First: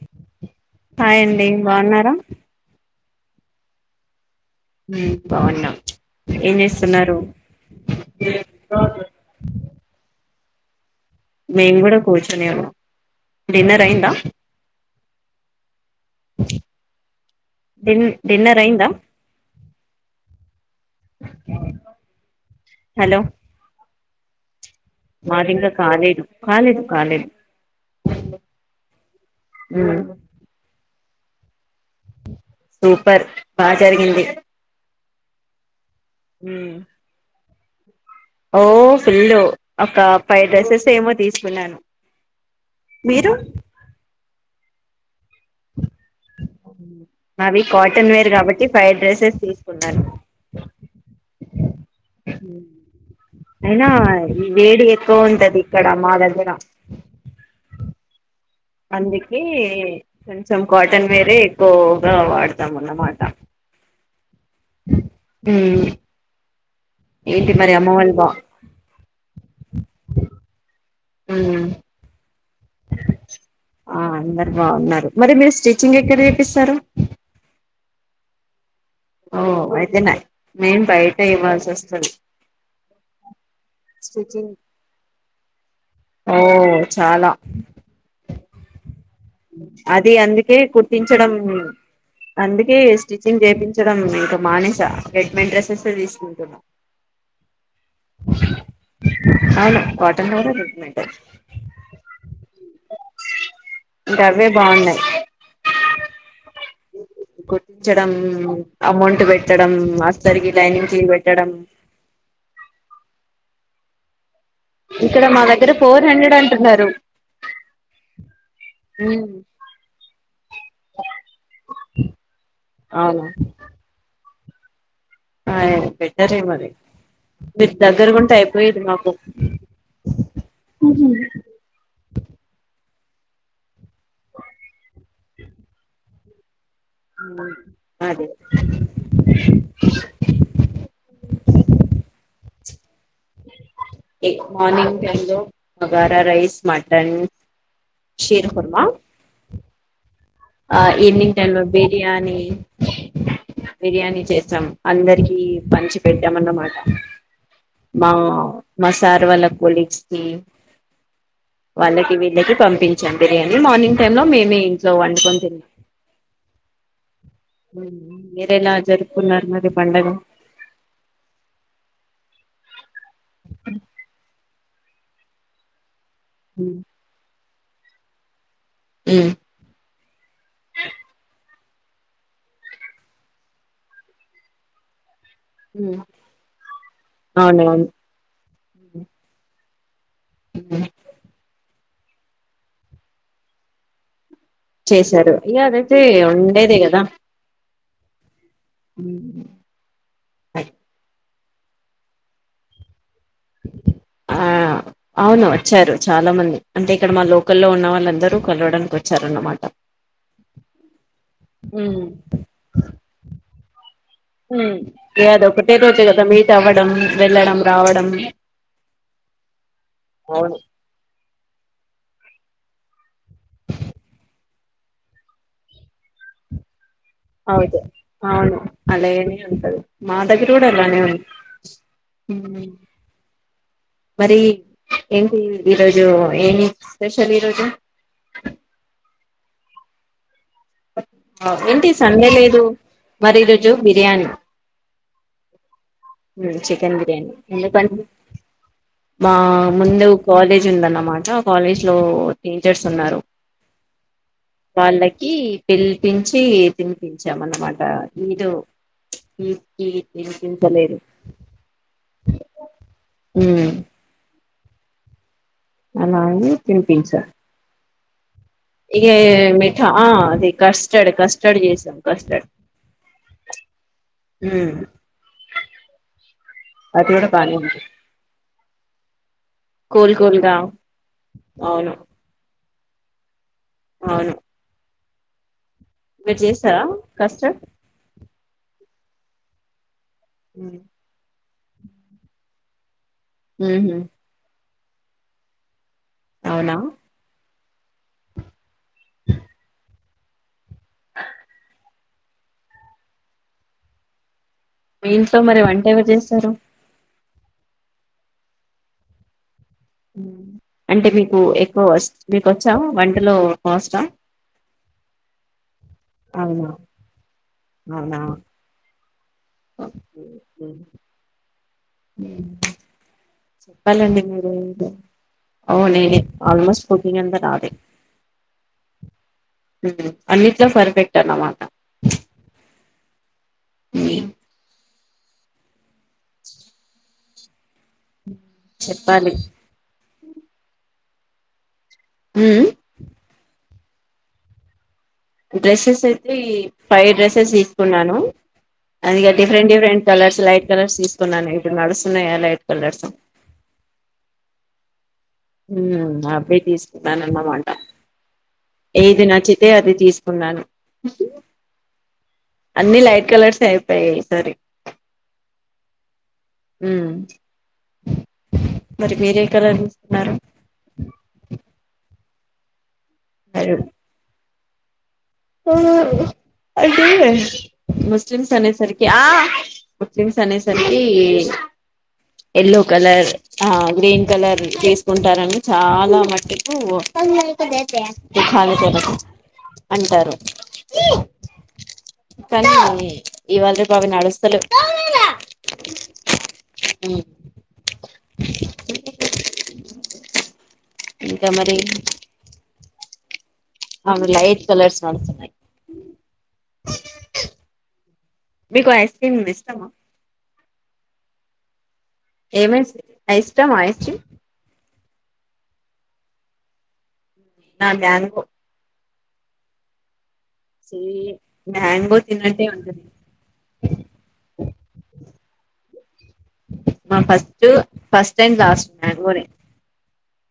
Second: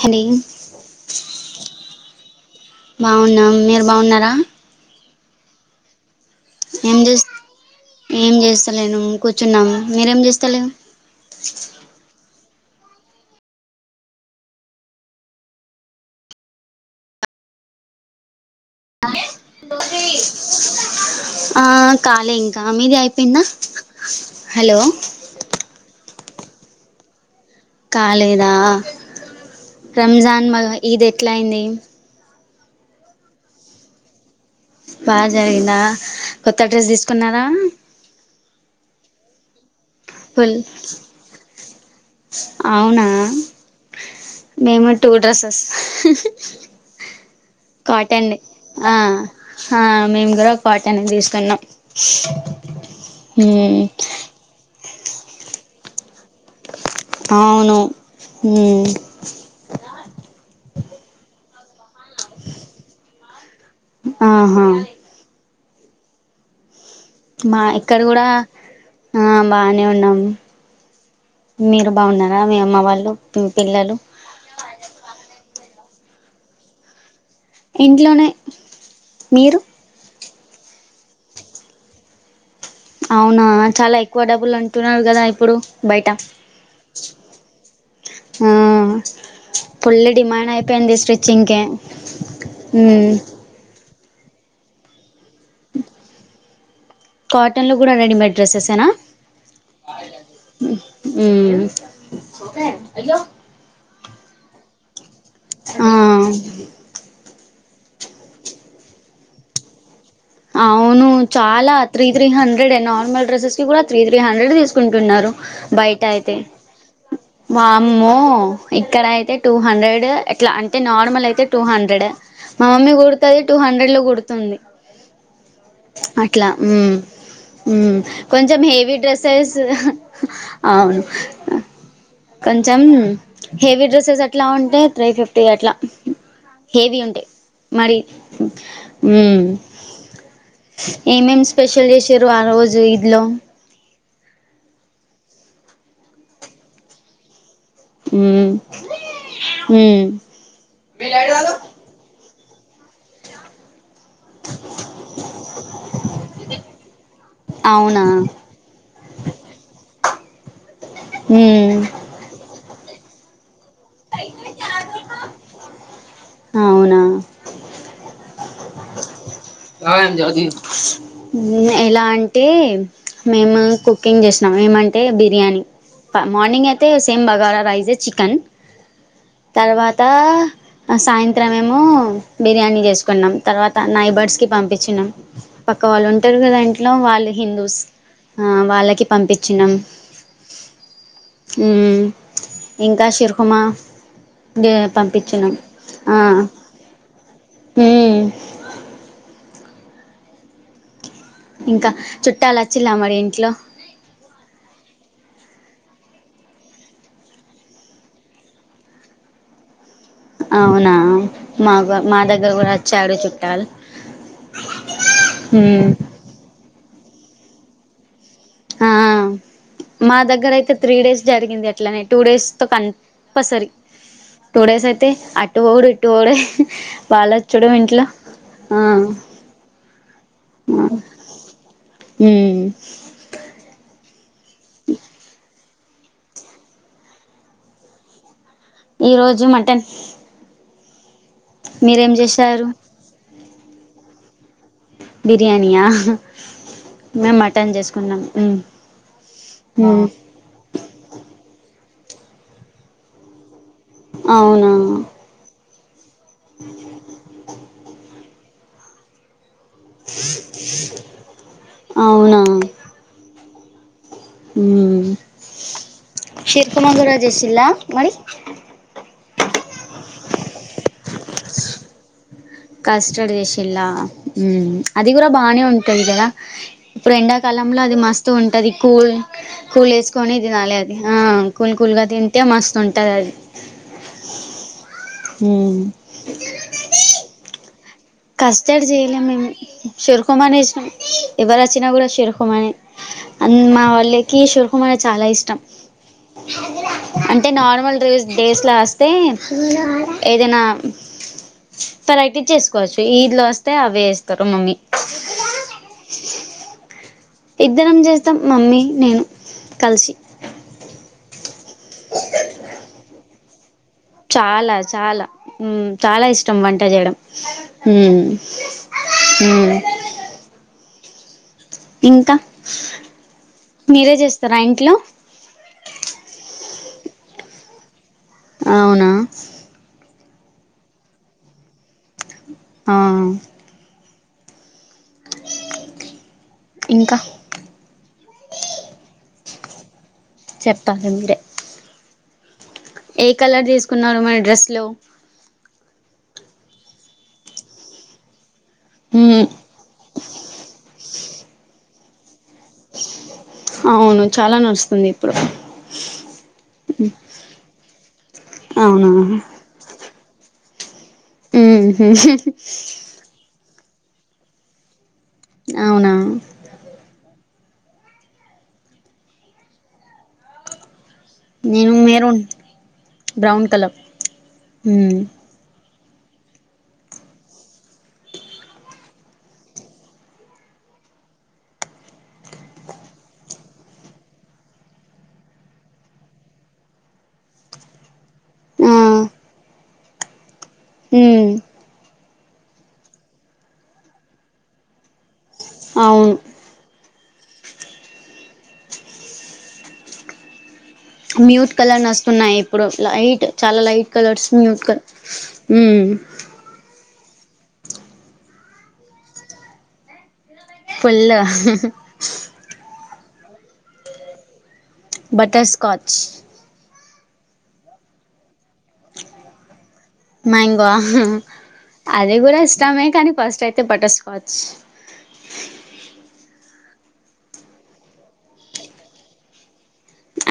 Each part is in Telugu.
హలో హాయ్ అండి బాగున్నారా బాగున్నం మీరు బాగున్నారా మ్మ్ బాగున్నాం ఏం చేస్ ఏం చేస్తాలేను కూర్చున్నాము మీరేం చేస్తలే మెన్ కూడ కూచునే ఉన్నాం డిన్నర్ అయిందా [unintelligible] డిన్నర్ అయిందా ఆ కాలే ఇంకా మీది అయిపోయిందా హలో మాదింగా కాలేదు కాలేదు కాలేదు కాలేదా ఉమ్ రంజాన్ మ ఇది ఎట్లా అయింది సూపర్ బా జరిగింది బాగా జరిగిందా కొత్త ఉమ్ డ్రెస్ తీసుకున్నారా ఓ ఫుల్లు ఒక ఫైవ్ ఫుల్ డ్రెస్సెస్ ఏమో తీసుకున్నాను అవునా మీరు మేము కూడా టూ డ్రస్సెస్ నావి కాటన్ వేర్ కాటనే కాబట్టి ఆ ఫైవ్ డ్రెస్సెస్ ఆ తీసుకున్నాను మేము కూడా కాటన్ తీసుకున్నాం హ్మ్ కో ఉంటది ఇక్కడ మా దగ్ అవును హ్మ్ అందుకే కొంచెం కాటన్ వేరే ఎక్కువగా వాడతాం అన్నమాట ఆహా హ్మ్ మా ఇక్కడ కూడ ఆ బానే ఉన్నాము. ఉమ్ మీరు బాగున్నారా? మీ అమ్మ వాళ్ళు, ఇం పిల్లలు. ఆ అందరు బాగున్నారు మరి మీరు స్టిచ్చింగ్ ఎక్కడ చేపిస్తారు? ఇంట్లోనే. ఓ మీరు అయితే నా, మేం బయటె ఇవ్వాల్సోస్తది అవునా! చాల ఎక్కువ డబ్బులు అంటున్నారు కదా! ఇప్పుడు బయ ఓ చాల. ఆ ఫుల్ అది డిమాండ్ అందుకే అయిపోయింది కుట్టించడం. స్టిచ్చింగ్ కే అందుకే మ్మ్ స్టిచ్చింగ్ చేపించడం ఇంక మానేస. రెడ్మేడ్ డ్రెస్సెస్ ఎ తీసుకుంటున్నా. కాటన్ లో కూడా రెడీమేడ్ డ్రెస్సెస్సెన? అవును కాటన్ లో కూడా రెడీమేడ్ ఉ మ్ ఇంక అవే బాగున్నాయి. ఆ కుట్టించడం, అమౌంట్ పెట్టడం, అస్తరికి లైనింగ్ కి అవును పెట్టడం చాలా త్రీ త్రీ హండ్రెడె. నార్మల్ డ్రెసెస్ కి కూడా త్రీ త్రీ హన్ హండ్రెడ్ ఇక్కడ తీసుకుంటన్నారు మా దగ్గర బయట ఫోర్ అయితె. హండ్రెడ్ అంటున్నారు వామ్మో ఇక్కడ ఉమ్ అయితే, టూ హండ్రెడ్ అట్లా అంటే నార్మల్ అయితే టూ హండ్రెడ్. మా మమ్మీ అవును కుడుతది టూ హండ్రెడ్ లో కుడుతుంది. ఆ బెటరే అట్ల మరి మ్మ్ మీరు మ్మ్ దగ్గరగుంటే కొంచెం అయిపోయేది హెవి మాకు డ్రెస్సెస్, అవును. కొంచెం హెవీ డ్రెస్సెస్ అట్లా ఉంటే, త్రీ ఫిఫ్టీ అట్లా. హేవీ ఉంటె. మరీ, అదే ఏమేం స్పెషల్ చేసిర్రు? ఆ రోజు ఈద్ లో మర్నింగ్ టైం లో, బగారా రైస్, మటన్. శీరు కుర్మా. మ్ ఆ ఈవనింగ్ టైమ్ లో బిర్యానీ. బిర్యానీ చేసాం. అందరికి పంచి పెట్టాం అన్నమాట. అవునా మా మా సార్ వాళ్ళ కోలీగ్స్. మ్మ్. మ్మ్ వాళ్ళకి, వీళ్ళకి పంపించం బిర్యానీ. ల్లి మార్నింగ్ టైమ్ లో, మేమే ఇంట్లో వండుకొని, అవునా! మ్ మీరెలా జరుప్ ఎలా అంటే, మేము కుకింగ్ చేస్ నం ఏమంటే, బిర్యానీ. మార్నింగ్ అయితే, సేమ్ బగారా రైసె చికన్. ఉమ్ తర్వాత అ సాయంత్రం, మెమో బిర్యానీ చేసుకున్నాం. తర్వాత నైబర్స్ కి పంపించినం. పక్క వాళ్ళు ఉంటారు కదా ఇంట్లో వాళ్ళు హిందూస్. అవునవును వాళ్ళకి పంపించినాం. హ మ్మ్ ఇంకా షర్హుమా ది చేశారు పంపించినం ఇగ అదైతే ఆ ఉండేదే హుం మ్ బాయ్ ఇంకా చుట్టాల్ వచ్చిల్ల మరి? ఇన్ ఆ అవును. వచ్చారు చాలా మంది అంటే ఇక్కడ మా లోకల్లో ఉన్న వాళ్ళందరూ కలవడానికి వచ్చారన్నమాట. అవునా! మాగ ఉమ్ మా దగ్గర కూడ వచ్చారు చుట్టాలు. హ్మ్ ఏ అదోకటే ఉమ్ రోజె కదా! మీట్ అవ్వడం, వెళ్ళడం, రావడం. ఆ మా అవును దగ్గరయితే త్రీ డేస్ జరిగింది అట్లనే. టూ డేస్ తో కన్పసరి. టుడేస్ అయితే, అటు పోవుడు ఇటు పోవుడే. వాళ్ళొచ్చుడు అవుదు ఇంట్లో అవును. ఆ అలయనే ఉంటది. మాదగిరకూడా అలానే ఉంది ఉమ్ మరి ఏంటి ఈరోజు ఏమి స్పెషల్ ఈరోజు ఈ రోజు మటన్ ఏంటి మీరేం సండే లేదు చేశారు మరి ఈ రోజు బిర్యానీ బిర్యానియా చికెన్ బిర్యానీ మేము మటన్ ఎందుకంటే చేసుకున్నాం మ్ మా ముందు కాలేజ్ ఉందన్నమాట ఆ కాలేజ్ లో టీచర్స్ ఉన్నారు అవునా వాళ్ళకి పిల్ పిల్చి తినిపించాం అన్నమాట ఈదో ఈద్ తినిపించలేదు అవునా మ్ మ్ అలాగే శర్కుమకమ కూడా చేసిల్ల ఇగ మిఠా ఆ అది కస్టర్డ్ కస్టర్డ్ చేసాం కస్టర్డ్ కస్టర్డ్ చేషిలా మ్మ్ అది కూడా బానే ఉంటుంది కదా అది ఇప్పుడు కూడా బానే ఎండాకాలం లం ఉంది ల అది మస్తు ఉంటది కూల్ కూల్ వేసుకొని తినాలే అది ఆ కూల్ అవును కూల్గా తింటే మస్ ఉంటది అది అవును మ్ మీరు చేస్తారా కస్టర్డ్ కస్టడ్ చేయలే మేము షిర్ఖమాని ఉమ్. చేసినం ఎవరు వచ్చినా కూడా షిర్కుమానే అన్ మా ఉహు వాళ్ళకి షుర్కుమానే చాలా ఇష్టం అవునా అంటే నార్మల్ రోజ్ డేస్ల వస్తే ఏదైనా తరైటీ చేసుకోవచ్చు ఈద్ లో వస్తే అవి చేస్తరు మీ ఇంట్లో మరి వంట ఎవరు చేస్తారు ఇద్దరం చేస్తాం మమ్మీ నేను కలిసి అంటే మీకు ఎక్కువ మీకు వచ్చా వంటలో కోస్టా చాలా చాలా మ్ చాలా ఇష్టం అవునా వంట చేయడం మ్ అ ఇంకా చెప్పాలండి మీరే చేస్తారా ఇంట్లో అవు నేనే ఆల్మోస్ట్ కుకింగ్ అంత రాదు అవునా అన్నిట్లో పర్ఫెక్ట్ అన్నమాట ఆ మీ [inaudible] [inaudible] ఇంకా చెప్పాలి చెప్తా ఇ మీరే ఉమ్ మ్ ఏ కలర్ తీసుకున్నారు మరీ డ్రెస్ లో డ్రెస్సెస్ అయితే ఫైవ్ డ్రెస్సెస్ తీసుకున్నాను అదిగా మ్మ్ different different colours light colours తీసుకున్నాను ఇప్పుడు నడుస్తున్నాయా కదా లైట్ కలర్స్ అవును చాలా నడుస్తుంది ఇప్పుడు మ్ అవే తీసుకున్నానన్నమాట అవునా ఏది ఉహు. నచ్చితే అది తీస్ కన్నాను అన్ని లైట్ కలర్స్ అయ్ సరే సరి అవునా ఉ మరి మీరేకలర్ తీసుకున్నారు నేను మెరూన్ బ్రౌన్ మరి కలర్ ఐతే ముస్లిమ్స్ అనేసరికి ఆ ముస్లిమ్స్ అనేసరికి ఎల్లో కలర్ ఆ గ్రీన్ కలర్ తీసుకుంటారని చాలా మట్టుకు ఖాలు కాబట్టి అంటారు ఉమ్ కానీ ఇవాళ రేపు అవి నడుస్తాలేవ్ అవును ఉమ్ మ్యూట్ కలర్ నస్తున్నాయి ఇప్పుడు లైట్ చాలా లైట్ అవి కలర్స్ లైట్ మ్యూట్ క కలర్స్ నడుస్తున్నాయి ఉమ్ మీకు ఐస్ క్రీమ్ ఇష్టమా ఫుల్ ఏమై ఇష్టమా ఐస్‌క్రీమ్ బట్టర్ స్కాచ్ నా ననుకు మ్యాంగో మ్యాంగో అది కూడా తిన్నట్టే ఉంటుంది ఇష్టమే కానీ ఫస్ట్ అయితే బటర్ స్కాచ్ మా ఫస్ట్ ఫస్ట్ అండ్ లాస్ట్ మ్యాంగోనే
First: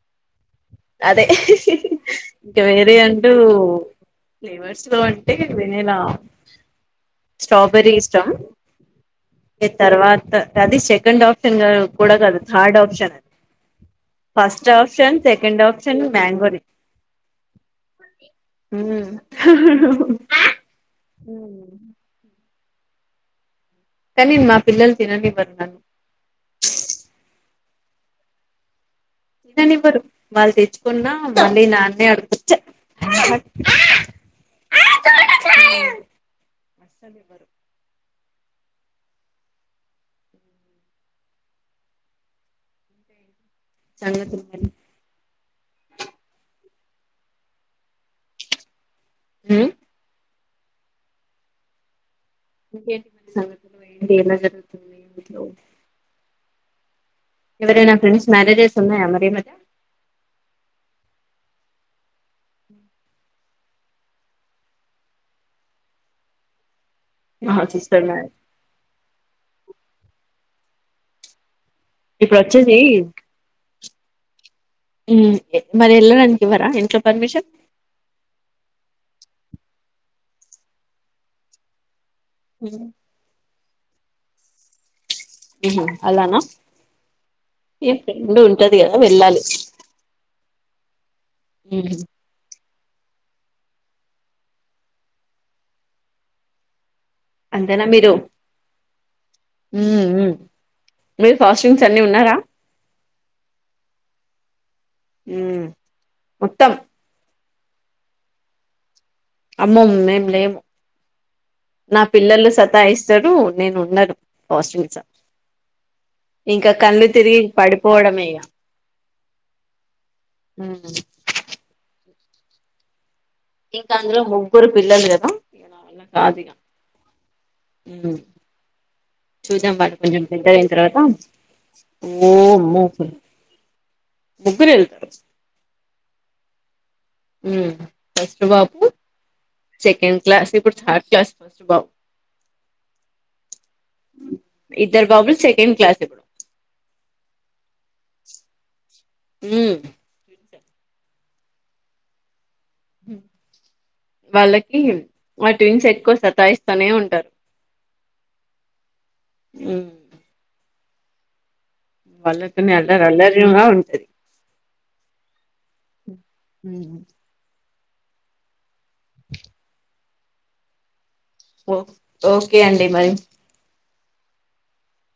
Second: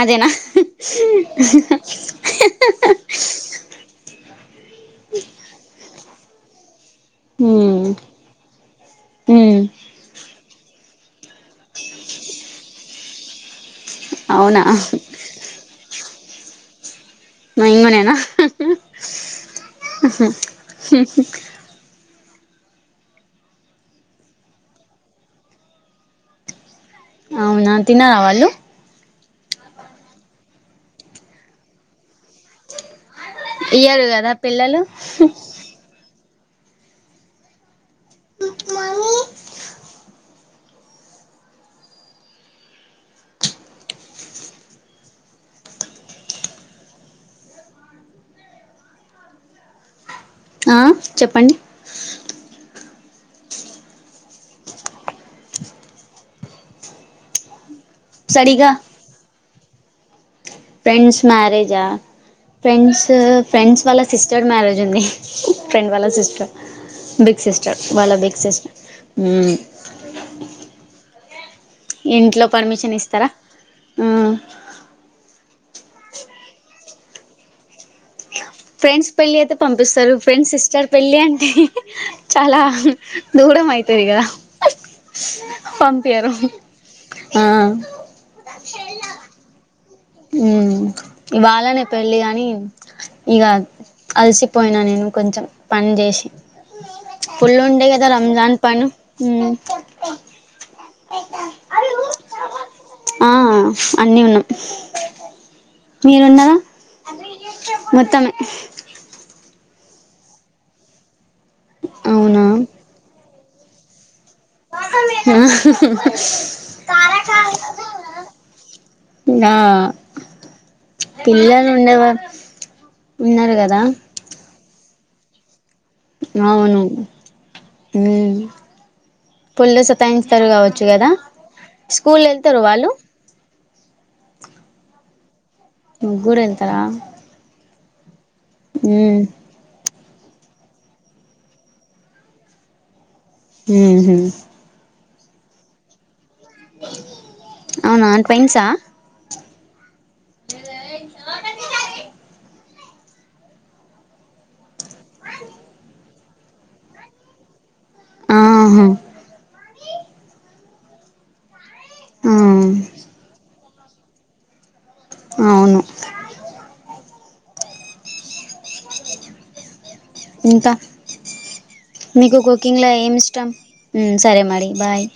అదేనా అదే ఇంక వేరే అంటూ ఫ్లవర్స్ లో అంటే కద వెనీలా హ్మ్ స్ట్రాబెరీ ఇష్టం హ్మ్ ఏ తర్వాత అది సెకండ్ ఆప్షన్ గా కూడా కదు థర్డ్ ఆప్షన్ అవునా ఫస్ట్ ఆప్షన్ సెక మ్యాంగోరి ఇంగనేనా ఊమ్ కనీ మా పిల్లలు తిననివ్వరు ఫస్ట్ తినరావాళ్ళు తిననివ్వరు వాళ్ళు తెచ్చుకున్న మళ్ళీ నాన్నే అడుగుచ్చ ఇవ్వరు కదా పిల్లలు అసలు ఇవ్వరు మమ్మీ చాలగా తింటాను ఊమ్ ఆ చెప్పండి ఇంకేంటి మన సంగతులో ఏంటి ఎలా జరుగుతుంది ఎవరైనా ఫ్రెండ్స్ సరిగా మ్యారేజెస్ ఉన్నాయా మరి మ ఫ్రెండ్స్ మ్యారేజా ఫ్రెండ్స్ ఫ్రెండ్స్ వాళ్ళ సిస్టర్ మ్యారేజ్ ఉంది ఫ్రెండ్ వాళ్ళ సిస్టర్ బిగ్ ఆహా సిస్టర్ వాళ్ళ మ్యారేజ్ బిగ్ సిస్టర్ ఊమ్ ఇప్పుడు ఇంట్లో వచ్చేది పర్మిషన్ ఇస్తారా హు మరి వెళ్ళడానికి ఇంట్లో పర్మిషన్ ఫ్రెండ్స్ పెళ్ళి అయితే పంపిస్తారు ఫ్రెండ్స్ సిస్టర్ పెళ్ళి అంటే చాలా దూరం అయితది కదా ఉహు పంపియ్యరు అలానా ఆ ఏ ఫ్రెండ్ ఉంటది కదా వెళ్ళాలి ఉ ఇవాళనే ఉమ్ పెళ్ళి గాని ఇగా అలసిపోయిన నేను కొంచెం పని చేసి ఫుల్లు అంతేనా ఉండే కదా మీరు రంజాన్ పను ఉ ఉమ్ ఉమ్ మీరు ఫాస్ట్ంగ్స్ అన్ని ఉన్నారా ఆ అన్నీ ఉన్నాం ఉమ్ మీరున్నారా మోత్తం మొత్తమే అమ్మో మేం లేము నా అవునా పిల్లలు సతాయిస్తారు నేను ఉన్నాను పోస్టింగ్స్ ఆ ఇంకా కళ్ళు తిరిగి పడిపోవడమే ఇగ ఆ మ్మ్ పిల్లలు ఉండేవాల్ ఇంకా అందులో ముగ్గురు పిల్లలు కదు నావల్ల కాదిగా అవును మ్మ్ చూద్దాం ఫుల్ వాళ్ళు కొంచెం పెద్ద సతాయిస్తారు అయిన కావచ్చు తర్వాత కదా స్కూల్ వెళ్తారు ఓహ్మ్ వాళ్ళు ముగ్గురు వెళ్తారు ముగ్గురు వెళ్తారా ఉమ్ ఫస్ట్ బాబు మ్మ్ సెకండ్ క్లాస్ ఇప్పుడు థర్డ్ క్లాస్ ఫస్ట్ బాబ్ ఉమ్ హు ఇద్దర్ బబులు సెకండ్ క్లాస్ ఇప్పుడు అవునా అ క్విన్స్ హా ఉమ్ ఎద చా ఉమ్ వాళ్ళకి మా ట్విన్ ఎక్కువ సతాయిస్తూనే ఉంటారు ఆహా ఉమ్ ఆ వళ్ళకి అని అల్ అలరి ఉ అవును ఇంకా ఓ మీకు ఓకే అండి కుకింగ్లో మరి ఏమి ఇష్టం ఉమ్ సరే మరీ బాయ్